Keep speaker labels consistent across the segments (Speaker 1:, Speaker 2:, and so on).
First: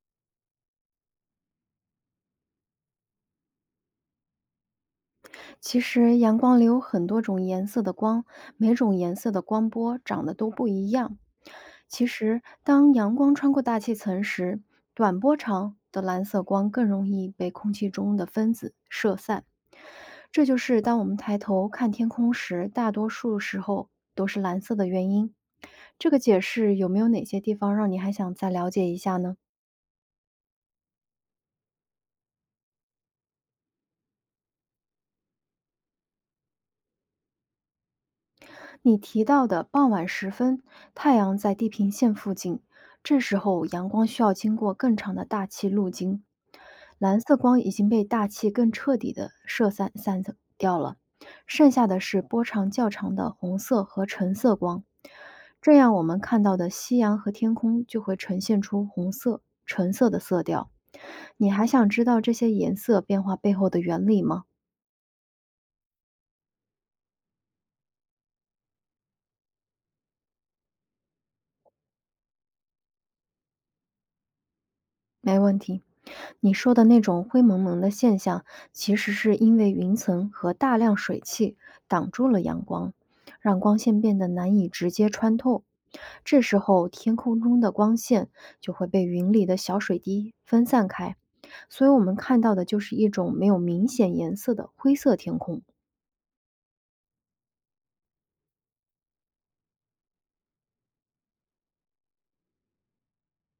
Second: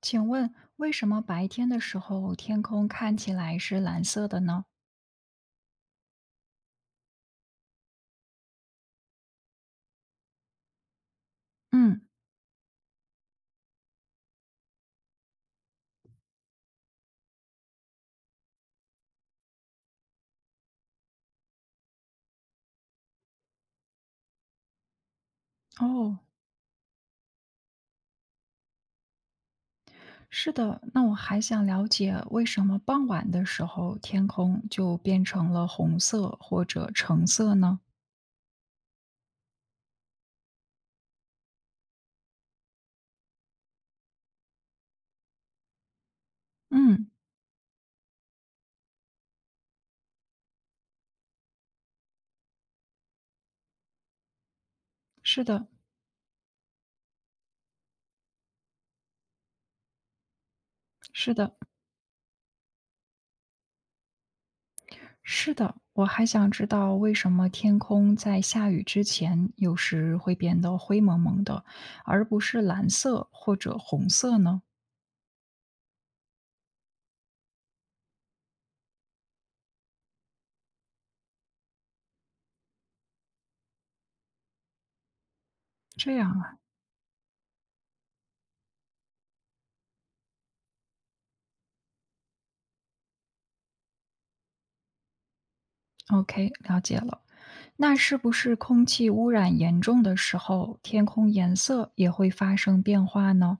Speaker 1: 请问为什么白天的时候天空看起来是蓝色的呢？
Speaker 2: 其实阳光里有很多种颜色的光，每种颜色的光波长得都不一样。
Speaker 1: 嗯，
Speaker 2: 其实，当阳光穿过大气层时，短波长的蓝色光更容易被空气中的分子射散。这就是当我们抬头看天空时，大多数时候都是蓝色的原因。这
Speaker 1: 哦，
Speaker 2: 个解释有没有哪些地方让你还想再了解一下呢？
Speaker 1: 是的。那我还想了解为什么傍晚的时候天空就变成了红色或者橙色呢？
Speaker 2: 你提到的傍晚时分，太阳在地平线附近，这时候阳光需要经过更长的大气路径，
Speaker 1: 嗯，
Speaker 2: 蓝色光已经被大气更彻底的射散掉了，剩下的是波长较长的红色和橙色光，
Speaker 1: 是的，
Speaker 2: 这样我们看到的夕阳和天空就会呈现出红色、橙色的色调。
Speaker 1: 是
Speaker 2: 你
Speaker 1: 的，
Speaker 2: 还想知道这些颜色变化背后的原理吗？
Speaker 1: 是的。我还想知道为什么天空在下雨之前有时会变得灰蒙蒙的，而不是蓝色或者红色呢？
Speaker 2: 没问题，你说的那种灰蒙蒙的现象，其实是因为云层和大量水汽挡住了阳光，让光线变得难以直接穿透。
Speaker 1: 这样
Speaker 2: 这时
Speaker 1: 啊
Speaker 2: 候，天空中的光线就会被云里的小水滴分散开，所以我们看到的就是一种没有明显颜色的灰色天空。
Speaker 1: ，OK，了解了。那是不是空气污染严重的时候，天空颜色也会发生变化呢？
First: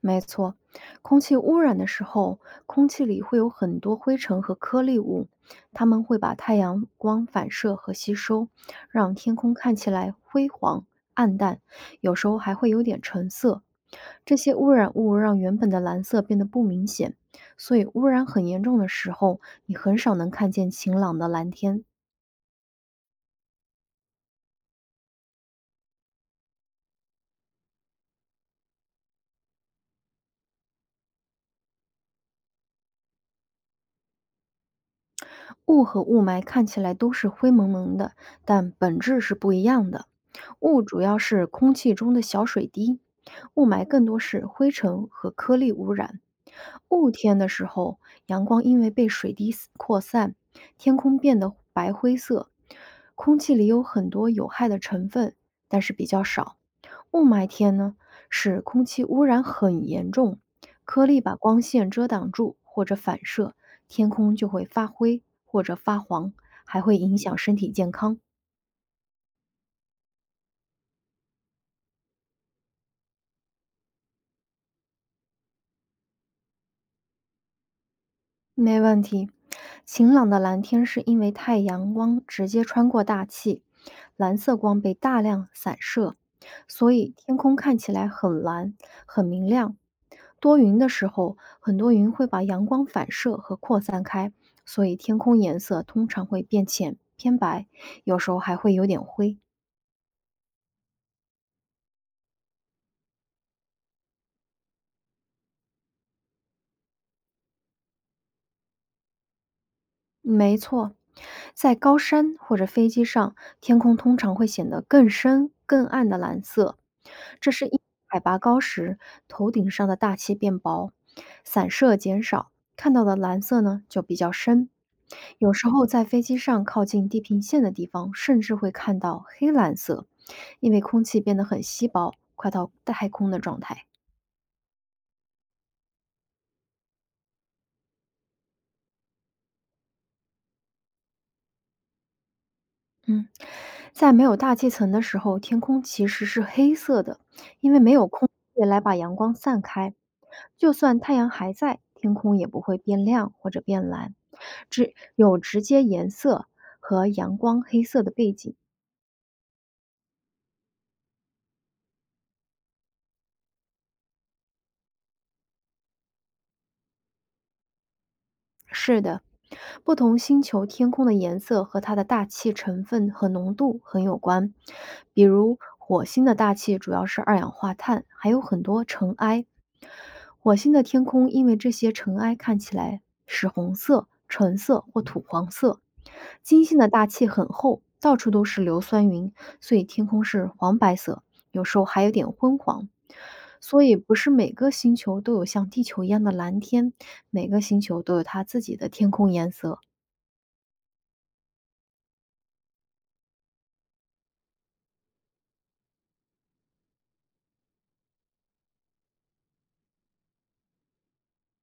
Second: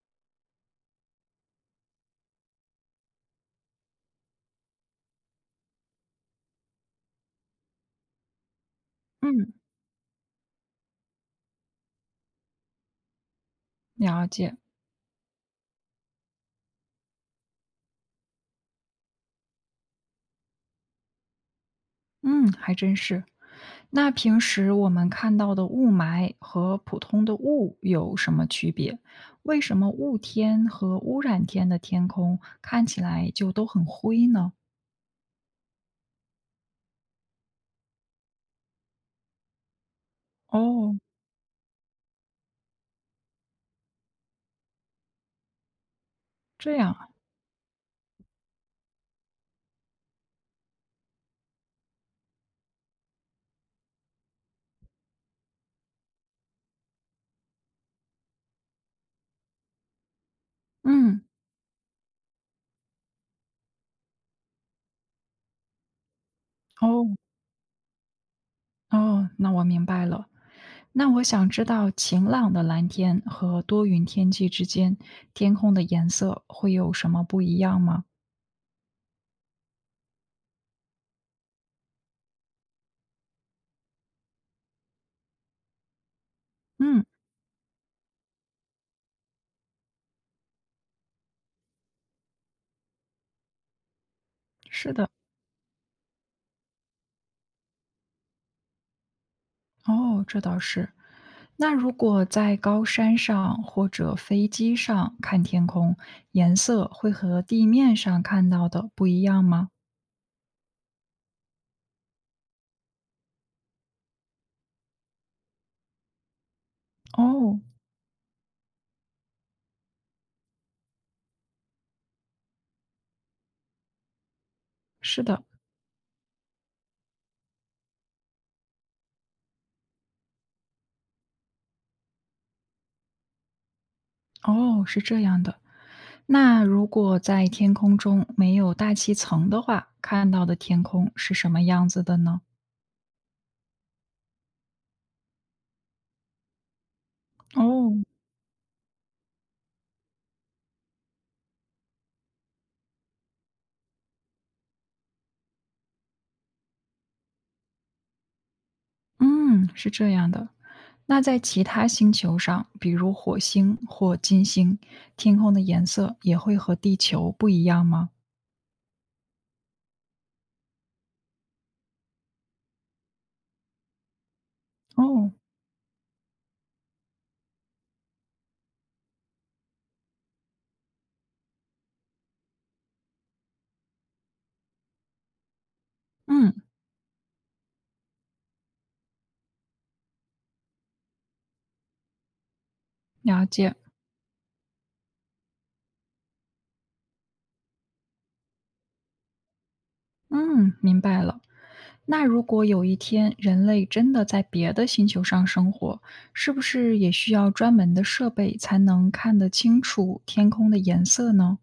Speaker 2: 没错，空气污染的时候，空气里会有很多灰尘和颗粒物，它们会把太阳光反射和吸收，让天
Speaker 1: 嗯，
Speaker 2: 空看起来灰黄、暗淡，有时候还会有点橙色。
Speaker 1: 了
Speaker 2: 这
Speaker 1: 解。
Speaker 2: 些污染物让原本的蓝色变得不明显，所以污染很严重的时候，你很少能看见晴朗的蓝天。
Speaker 1: 嗯，还真是。那平时我们看到的雾霾和普通的雾有什么区别？为什么雾天和污染天的天空看起来就都很灰呢？
Speaker 2: 雾和雾霾看起来都是灰蒙蒙的，但本质是不一样的。雾
Speaker 1: 哦，
Speaker 2: 主要是空气中的小水滴，雾霾更多是灰尘和颗粒污染。
Speaker 1: 这样啊。
Speaker 2: 雾天的时候，阳光因为被水滴扩散，天空变得白灰色，空气里有很多有害的成分，但是比较少。雾霾天呢，使空气污染很严重，颗粒
Speaker 1: 嗯，
Speaker 2: 把光线遮挡住或者反射，天空就会发灰或者发黄，还会
Speaker 1: 哦，
Speaker 2: 影响身体健康。
Speaker 1: 哦，那我明白了。那我想知道晴朗的蓝天和多云天气之间，天空的颜色会有什么不一样吗？
Speaker 2: 没问题。晴朗的蓝天是因为太阳光直接穿过大气，蓝色光被大量散射，所
Speaker 1: 嗯，
Speaker 2: 以天空看起来很蓝、很明亮。多云的时候，很多云会把阳光反射和扩散开，所
Speaker 1: 是
Speaker 2: 以
Speaker 1: 的，
Speaker 2: 天空颜色通常会变浅、偏白，有时候还会有点灰。
Speaker 1: 哦，这倒是。那如果在高山上或者飞机上看天空，颜色会和地面上看到的不一样吗？
Speaker 2: 没错，在高山或者飞机上，天空通常会显得更深、更暗的蓝色，这
Speaker 1: 哦，
Speaker 2: 是因海拔高时头顶上的大气变薄，散射减少，看到的蓝色呢就比较深。
Speaker 1: 是的，
Speaker 2: 有时候在飞机上靠近地平线的地方，甚至会看到黑蓝色，因为空气变得很稀薄，快到太空的状态。
Speaker 1: 哦，是这样的。那如果在天空中没有大气层的话，看到的天空是什么样子的呢？
Speaker 2: 嗯，在没有大气层的时候，天空其实是黑色的，因为没
Speaker 1: 哦，
Speaker 2: 有空气来把阳光散开。就算太阳还在，天空也不会变亮或者变蓝，只有直接颜色和阳光黑色的背景。
Speaker 1: 嗯，是这样的。那在其他星球上，比如火星或金星，天空的颜色也会和地球不一样吗？
Speaker 2: 是的，不同星球天空的颜色和它的大气成分和浓度很有关。比
Speaker 1: 哦，
Speaker 2: 如火星的大气主要是二氧化碳，还有很多尘埃。火星的天空因为这些尘埃看起来是红色、橙色或土黄色。
Speaker 1: 嗯，
Speaker 2: 金星的大气很厚，到处都是硫酸云，所以天空是黄白色，有时候还有点昏黄。
Speaker 1: 了解，
Speaker 2: 所以，不是每个星球都有像地球一样的蓝天，每个星球都有它自己的天空颜色。
Speaker 1: 嗯，明白了。那如果有一天人类真的在别的星球上生活，是不是也需要专门的设备才能看得清楚天空的颜色呢？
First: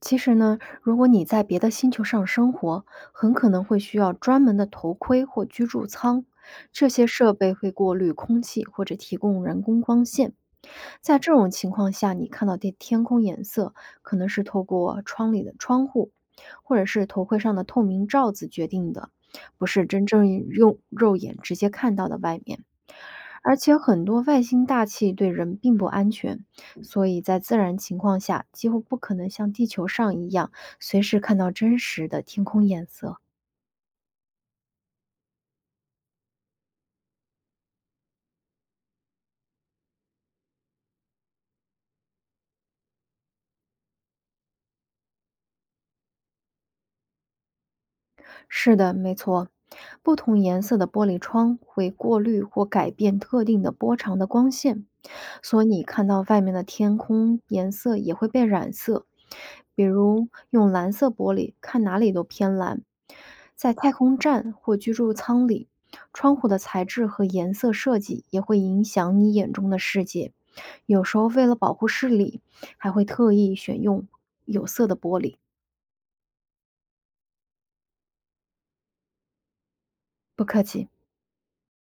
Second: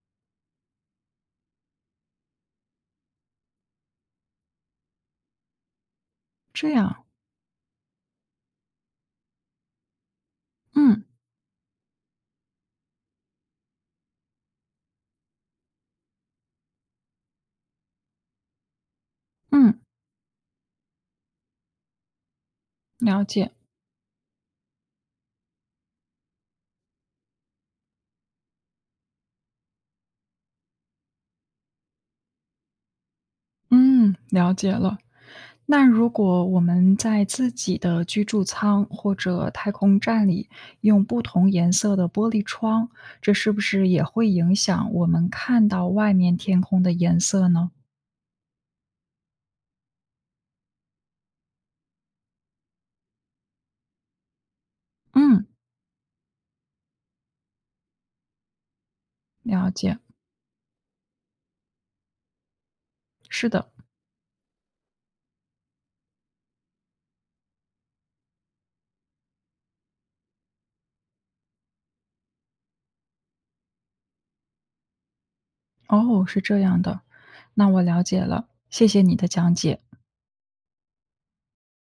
Speaker 2: 其实呢，如果你在别的星球上生活，很可能会需要专门的头盔或居住舱，
Speaker 1: 这
Speaker 2: 这
Speaker 1: 样，
Speaker 2: 些设备会过滤空气或者提供人工光线。
Speaker 1: 嗯
Speaker 2: 在这种情况下，你看到的天空颜色可能是透过窗里的窗户，或者是头盔上的透明罩子决定的，不
Speaker 1: 嗯，
Speaker 2: 是真正用肉眼直接看到的外面。
Speaker 1: 了解，
Speaker 2: 而且很多外星大气对人并不安全，所以在自然情况下，几乎不可能像地球上一样随时看到真实的天空颜色。
Speaker 1: 嗯，了解了。那如果我们在自己的居住舱或者太空站里用不同颜色的玻璃窗，这是不是也会影响我们看到外面天空的颜色呢？
Speaker 2: 是的，没错，不同颜色的玻璃窗会过滤或改变特定的波长的光线，
Speaker 1: 嗯，
Speaker 2: 所以你看到外面的天空颜色也会被染色，
Speaker 1: 了
Speaker 2: 比
Speaker 1: 解，
Speaker 2: 如用蓝色玻璃看哪里都偏蓝。
Speaker 1: 是的，
Speaker 2: 在太空站或居住舱里，窗户的材质和颜色设计也会影响你眼中的世界。有时候为了保护视力，还会特意选用有色的玻璃。
Speaker 1: 哦，是这样的，那我了解了，谢谢你的讲解。
Speaker 2: 不客气。